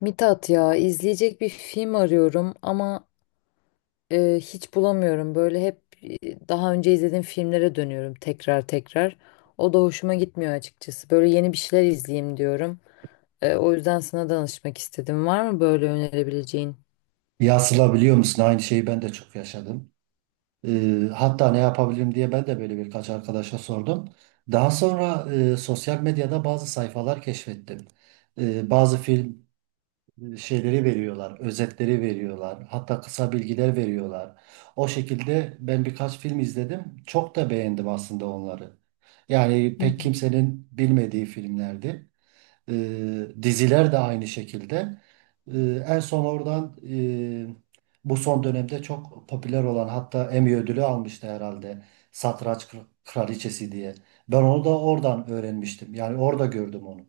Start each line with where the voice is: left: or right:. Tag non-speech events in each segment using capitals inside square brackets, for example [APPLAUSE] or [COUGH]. left: Mithat ya izleyecek bir film arıyorum ama hiç bulamıyorum. Böyle hep daha önce izlediğim filmlere dönüyorum tekrar tekrar. O da hoşuma gitmiyor açıkçası. Böyle yeni bir şeyler izleyeyim diyorum. O yüzden sana danışmak istedim. Var mı böyle önerebileceğin?
right: Ya Sıla, biliyor musun, aynı şeyi ben de çok yaşadım. Hatta ne yapabilirim diye ben de böyle birkaç arkadaşa sordum. Daha sonra sosyal medyada bazı sayfalar keşfettim. Bazı film şeyleri veriyorlar, özetleri veriyorlar, hatta kısa bilgiler veriyorlar. O şekilde ben birkaç film izledim. Çok da beğendim aslında onları. Yani
left: Hı
right: pek
left: hı.
right: kimsenin bilmediği filmlerdi. Diziler de aynı şekilde. E, En son oradan e, bu son dönemde çok popüler olan, hatta Emmy ödülü almıştı herhalde. Satranç Kraliçesi diye. Ben onu da oradan öğrenmiştim. Yani orada gördüm onu.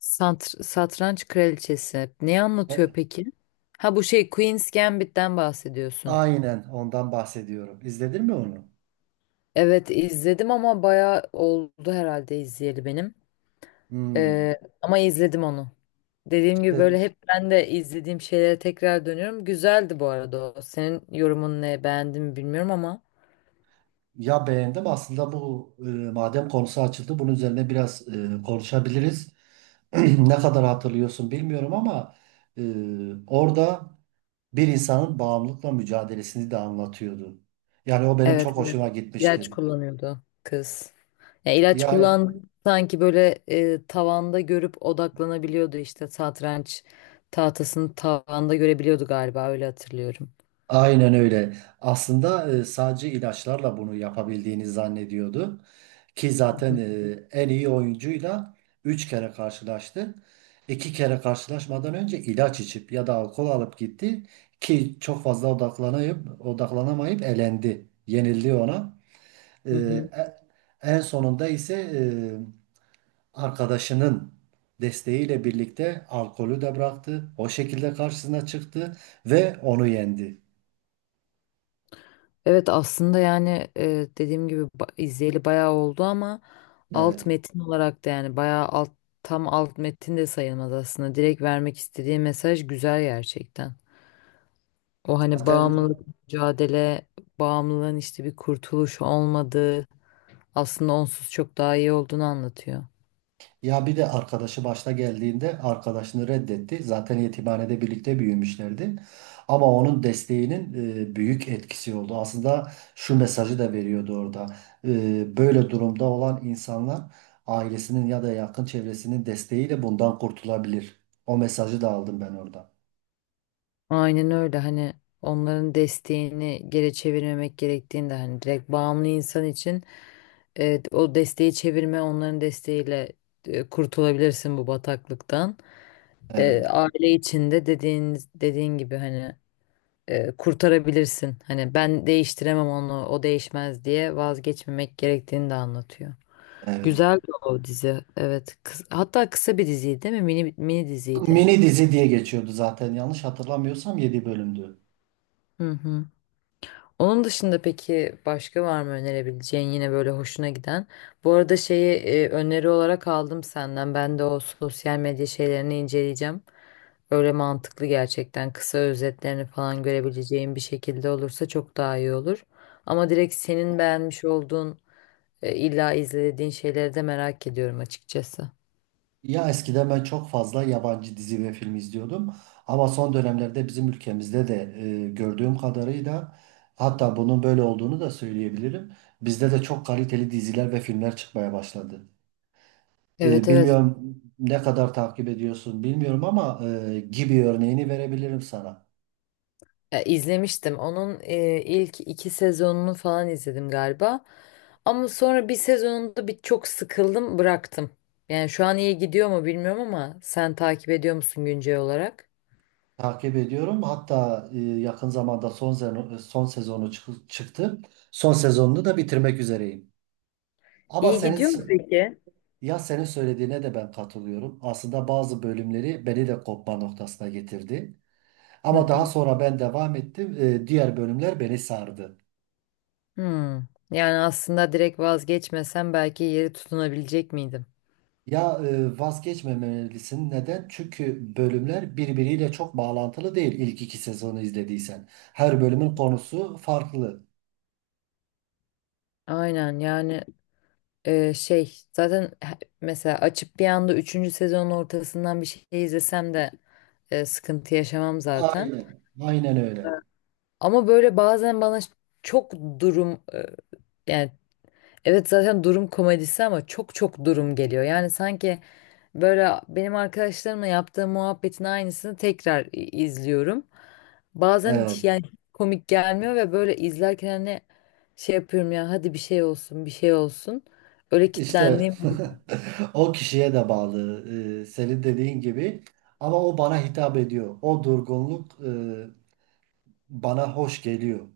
left: Satranç Kraliçesi. Ne anlatıyor
right: E,
left: peki? Ha bu şey Queen's Gambit'ten bahsediyorsun.
right: aynen ondan bahsediyorum. İzledin mi onu?
left: Evet izledim ama bayağı oldu herhalde izleyeli benim.
right: Hmm.
left: Ee, ama izledim onu. Dediğim gibi
right: De-
left: böyle hep ben de izlediğim şeylere tekrar dönüyorum. Güzeldi bu arada o. Senin yorumun ne? Beğendin mi bilmiyorum ama.
right: Ya, beğendim. Aslında bu madem konusu açıldı, bunun üzerine biraz konuşabiliriz. [CLEARS THROAT] Ne kadar hatırlıyorsun bilmiyorum ama e, orada bir insanın bağımlılıkla mücadelesini de anlatıyordu. Yani o benim
left: Evet,
right: çok
left: evet.
right: hoşuma
left: İlaç
right: gitmişti.
left: kullanıyordu kız. Ya ilaç
right: Yani,
left: kullandı
right: evet.
left: sanki böyle tavanda görüp odaklanabiliyordu işte satranç tahtasını tavanda görebiliyordu galiba öyle hatırlıyorum.
right: Aynen öyle. Aslında sadece ilaçlarla bunu yapabildiğini zannediyordu. Ki
left: Hı
right: zaten
left: hı.
right: en iyi oyuncuyla 3 kere karşılaştı. 2 kere karşılaşmadan önce ilaç içip ya da alkol alıp gitti. Ki çok fazla odaklanamayıp elendi. Yenildi ona. E,
left: Hı hı.
right: e- En sonunda ise arkadaşının desteğiyle birlikte alkolü de bıraktı. O şekilde karşısına çıktı ve onu yendi.
left: Evet aslında yani dediğim gibi izleyeli bayağı oldu ama alt
right: Evet.
left: metin olarak da yani bayağı alt tam alt metin de sayılmaz aslında. Direkt vermek istediği mesaj güzel gerçekten. O hani
right: Zaten
left: bağımlılık mücadele, bağımlılığın işte bir kurtuluş olmadığı, aslında onsuz çok daha iyi olduğunu anlatıyor.
right: ya bir de arkadaşı başta geldiğinde arkadaşını reddetti. Zaten yetimhanede birlikte büyümüşlerdi. Ama onun desteğinin büyük etkisi oldu. Aslında şu mesajı da veriyordu orada. Böyle durumda olan insanlar ailesinin ya da yakın çevresinin desteğiyle bundan kurtulabilir. O mesajı da aldım ben orada.
left: Aynen öyle hani onların desteğini geri çevirmemek gerektiğini de hani direkt bağımlı insan için o desteği çevirme onların desteğiyle kurtulabilirsin bu bataklıktan. E,
right: Evet,
left: aile içinde dediğin gibi hani kurtarabilirsin. Hani ben değiştiremem onu o değişmez diye vazgeçmemek gerektiğini de anlatıyor.
right: evet.
left: Güzel o dizi. Evet. Hatta kısa bir diziydi değil mi? Mini mini diziydi.
right: Mini dizi diye geçiyordu zaten, yanlış hatırlamıyorsam 7 bölümdü.
left: Hı hı. Onun dışında peki başka var mı önerebileceğin yine böyle hoşuna giden? Bu arada şeyi öneri olarak aldım senden. Ben de o sosyal medya şeylerini inceleyeceğim. Öyle mantıklı gerçekten. Kısa özetlerini falan görebileceğim bir şekilde olursa çok daha iyi olur. Ama direkt senin beğenmiş olduğun illa izlediğin şeyleri de merak ediyorum açıkçası.
right: Ya, eskiden ben çok fazla yabancı dizi ve film izliyordum ama son dönemlerde bizim ülkemizde de gördüğüm kadarıyla, hatta bunun böyle olduğunu da söyleyebilirim. Bizde de çok kaliteli diziler ve filmler çıkmaya başladı.
left: Evet, evet.
right: Bilmiyorum ne kadar takip ediyorsun bilmiyorum ama Gibi örneğini verebilirim sana.
left: Ya, izlemiştim. Onun ilk iki sezonunu falan izledim galiba. Ama sonra bir sezonunda çok sıkıldım, bıraktım. Yani şu an iyi gidiyor mu bilmiyorum ama sen takip ediyor musun güncel olarak?
right: Takip ediyorum. Hatta yakın zamanda son sezonu çıktı. Son sezonunu da bitirmek üzereyim. Ama
left: İyi
right: senin
left: gidiyor mu peki?
right: Ya, senin söylediğine de ben katılıyorum. Aslında bazı bölümleri beni de kopma noktasına getirdi.
left: Hı
right: Ama daha
left: hı.
right: sonra ben devam ettim. Diğer bölümler beni sardı.
left: Hmm. Yani aslında direkt vazgeçmesem belki yeri tutunabilecek miydim?
right: Ya, vazgeçmemelisin. Neden? Çünkü bölümler birbiriyle çok bağlantılı değil ilk 2 sezonu izlediysen. Her bölümün konusu farklı.
left: Aynen yani şey zaten mesela açıp bir anda üçüncü sezonun ortasından bir şey izlesem de sıkıntı yaşamam zaten.
right: Aynen. Aynen öyle.
left: Ama böyle bazen bana çok durum yani evet zaten durum komedisi ama çok çok durum geliyor. Yani sanki böyle benim arkadaşlarımla yaptığım muhabbetin aynısını tekrar izliyorum. Bazen
right: Evet.
left: hiç yani komik gelmiyor ve böyle izlerken hani şey yapıyorum ya hadi bir şey olsun bir şey olsun. Öyle
right: İşte
left: kitlendiğim oluyor.
right: [LAUGHS] o kişiye de bağlı. Senin dediğin gibi. Ama o bana hitap ediyor. O durgunluk bana hoş geliyor.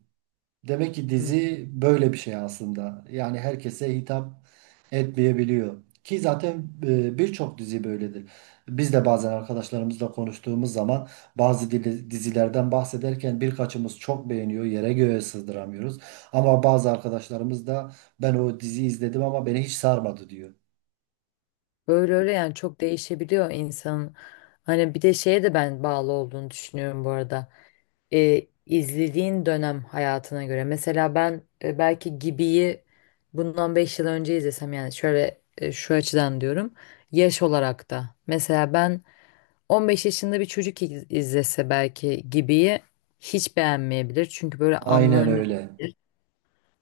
right: Demek ki
left: Hı.
right: dizi böyle bir şey aslında. Yani herkese hitap etmeyebiliyor. Ki zaten birçok dizi böyledir. Biz de bazen arkadaşlarımızla konuştuğumuz zaman bazı dizilerden bahsederken birkaçımız çok beğeniyor, yere göğe sızdıramıyoruz. Ama bazı arkadaşlarımız da ben o diziyi izledim ama beni hiç sarmadı diyor.
left: Böyle öyle yani çok değişebiliyor insanın. Hani bir de şeye de ben bağlı olduğunu düşünüyorum bu arada. E, izlediğin dönem hayatına göre. Mesela ben belki Gibi'yi bundan 5 yıl önce izlesem yani şöyle şu açıdan diyorum. Yaş olarak da. Mesela ben 15 yaşında bir çocuk izlese belki Gibi'yi hiç beğenmeyebilir. Çünkü böyle
right: Aynen
left: anlam
right: öyle.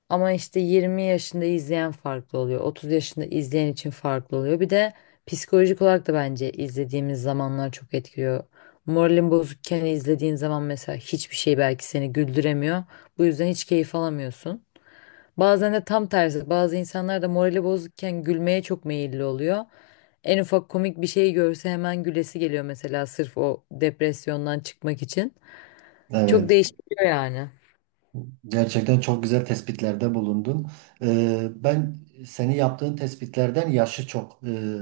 left: ama işte 20 yaşında izleyen farklı oluyor. 30 yaşında izleyen için farklı oluyor. Bir de psikolojik olarak da bence izlediğimiz zamanlar çok etkiliyor. Moralin bozukken izlediğin zaman mesela hiçbir şey belki seni güldüremiyor. Bu yüzden hiç keyif alamıyorsun. Bazen de tam tersi. Bazı insanlar da morali bozukken gülmeye çok meyilli oluyor. En ufak komik bir şey görse hemen gülesi geliyor mesela sırf o depresyondan çıkmak için. Çok
right: Evet.
left: değişiyor yani.
right: Gerçekten çok güzel tespitlerde bulundun. Ben seni, yaptığın tespitlerden yaşı çok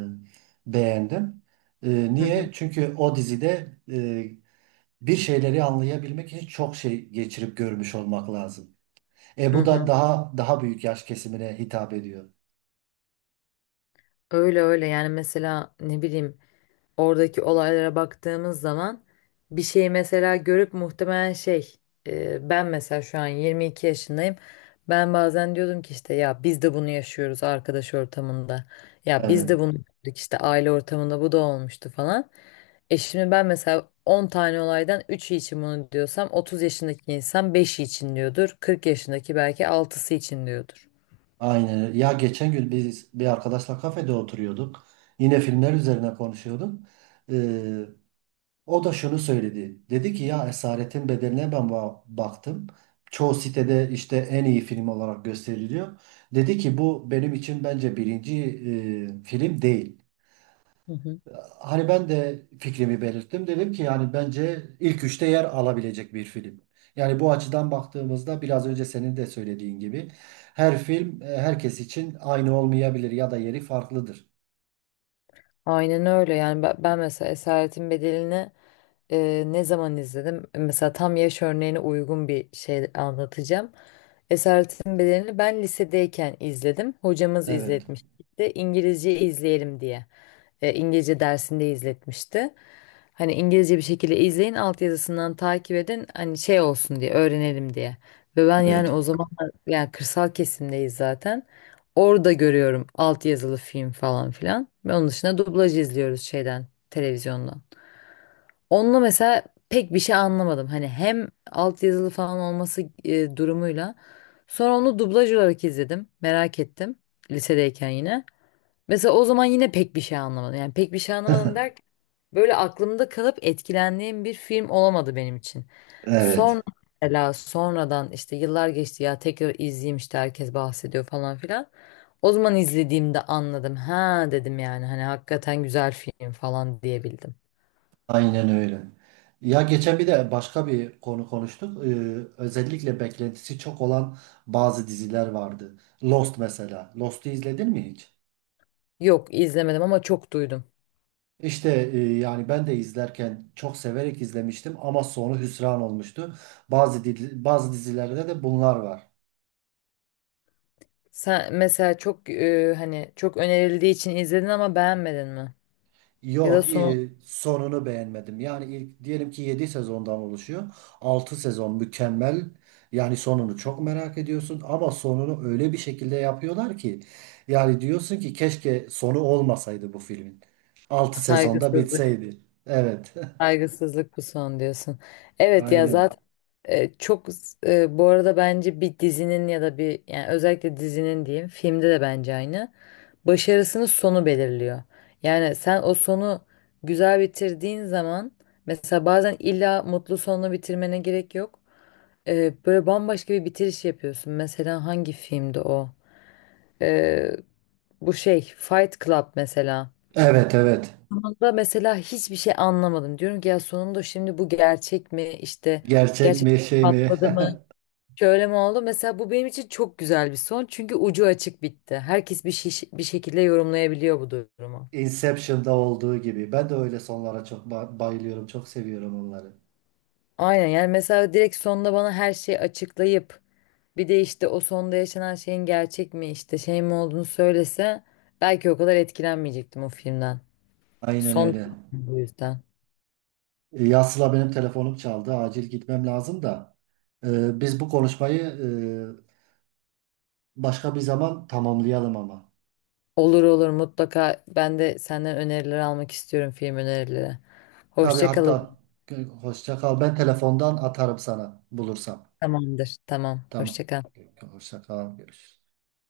right: beğendim.
left: Hı
right: Niye?
left: hı
right: Çünkü o dizide bir şeyleri anlayabilmek için çok şey geçirip görmüş olmak lazım.
left: hı.
right: Bu da
left: Hı.
right: daha daha büyük yaş kesimine hitap ediyor.
left: Öyle öyle yani mesela ne bileyim oradaki olaylara baktığımız zaman bir şeyi mesela görüp muhtemelen şey ben mesela şu an 22 yaşındayım. Ben bazen diyordum ki işte ya biz de bunu yaşıyoruz arkadaş ortamında. Ya biz
right: Evet.
left: de bunu gördük işte aile ortamında bu da olmuştu falan. E şimdi ben mesela 10 tane olaydan üçü için bunu diyorsam 30 yaşındaki insan beşi için diyordur. 40 yaşındaki belki altısı için diyordur.
right: Aynen öyle. Ya, geçen gün biz bir arkadaşla kafede oturuyorduk. Yine filmler üzerine konuşuyorduk. Ee, O da şunu söyledi. Dedi ki ya, Esaretin Bedeli'ne ben baktım. Çoğu sitede işte en iyi film olarak gösteriliyor. Dedi ki bu benim için bence birinci film değil.
left: Hı hı.
right: Hani ben de fikrimi belirttim. Dedim ki yani bence ilk 3'te yer alabilecek bir film. Yani bu açıdan baktığımızda biraz önce senin de söylediğin gibi her film herkes için aynı olmayabilir ya da yeri farklıdır.
left: Aynen öyle yani ben mesela Esaretin Bedeli'ni ne zaman izledim? Mesela tam yaş örneğine uygun bir şey anlatacağım. Esaretin Bedeli'ni ben lisedeyken izledim. Hocamız
right: Evet.
left: izletmişti. İngilizce izleyelim diye. İngilizce dersinde izletmişti. Hani İngilizce bir şekilde izleyin, altyazısından takip edin. Hani şey olsun diye, öğrenelim diye. Ve ben yani
right: Evet.
left: o zaman yani kırsal kesimdeyiz zaten. Orada görüyorum altyazılı film falan filan. Ve onun dışında dublaj izliyoruz şeyden, televizyondan. Onunla mesela pek bir şey anlamadım. Hani hem altyazılı falan olması durumuyla. Sonra onu dublaj olarak izledim. Merak ettim. Lisedeyken yine. Mesela o zaman yine pek bir şey anlamadım. Yani pek bir şey anlamadım
right: [LAUGHS]
left: derken böyle aklımda kalıp etkilendiğim bir film olamadı benim için.
right: Evet.
left: Sonra mesela sonradan işte yıllar geçti ya tekrar izleyeyim işte herkes bahsediyor falan filan. O zaman izlediğimde anladım. Ha dedim yani hani hakikaten güzel film falan diyebildim.
right: Aynen öyle. Ya, geçen bir de başka bir konu konuştuk. Özellikle beklentisi çok olan bazı diziler vardı. Lost mesela. Lost'u izledin mi hiç?
left: Yok izlemedim ama çok duydum.
right: İşte yani ben de izlerken çok severek izlemiştim ama sonu hüsran olmuştu. Bazı dizilerde de bunlar var.
left: Sen mesela çok hani çok önerildiği için izledin ama beğenmedin mi? Ya
right: Yo,
left: da son
right: sonunu beğenmedim. Yani ilk diyelim ki 7 sezondan oluşuyor. Altı sezon mükemmel. Yani sonunu çok merak ediyorsun ama sonunu öyle bir şekilde yapıyorlar ki yani diyorsun ki keşke sonu olmasaydı bu filmin. 6 sezonda
left: saygısızlık.
right: bitseydi. Evet.
left: Saygısızlık bu son diyorsun.
right: [LAUGHS]
left: Evet ya
right: Aynen.
left: zaten çok bu arada bence bir dizinin ya da bir yani özellikle dizinin diyeyim filmde de bence aynı. Başarısının sonu belirliyor. Yani sen o sonu güzel bitirdiğin zaman mesela bazen illa mutlu sonla bitirmene gerek yok. Böyle bambaşka bir bitiriş yapıyorsun. Mesela hangi filmdi o? E, bu şey Fight Club mesela
right: Evet, evet.
left: da mesela hiçbir şey anlamadım. Diyorum ki ya sonunda şimdi bu gerçek mi? İşte
right: Gerçek
left: gerçek
right: mi, şey mi?
left: patladı mı? Şöyle mi oldu? Mesela bu benim için çok güzel bir son. Çünkü ucu açık bitti. Herkes bir şekilde yorumlayabiliyor bu durumu.
right: [LAUGHS] Inception'da olduğu gibi. Ben de öyle sonlara çok bayılıyorum. Çok seviyorum onları.
left: Aynen yani mesela direkt sonda bana her şeyi açıklayıp bir de işte o sonda yaşanan şeyin gerçek mi işte şey mi olduğunu söylese belki o kadar etkilenmeyecektim o filmden.
right: Aynen
left: Son
right: öyle.
left: çok bu yüzden.
right: Ya Sıla, benim telefonum çaldı. Acil gitmem lazım da. Biz bu konuşmayı başka bir zaman tamamlayalım ama.
left: Olur, olur, mutlaka ben de senden öneriler almak istiyorum film önerileri.
right: Tabii,
left: Hoşça kalın.
right: hatta hoşça kal. Ben telefondan atarım sana bulursam.
left: Tamamdır. Tamam.
right: Tamam.
left: Hoşça kal.
right: Hoşça kal. Görüşürüz.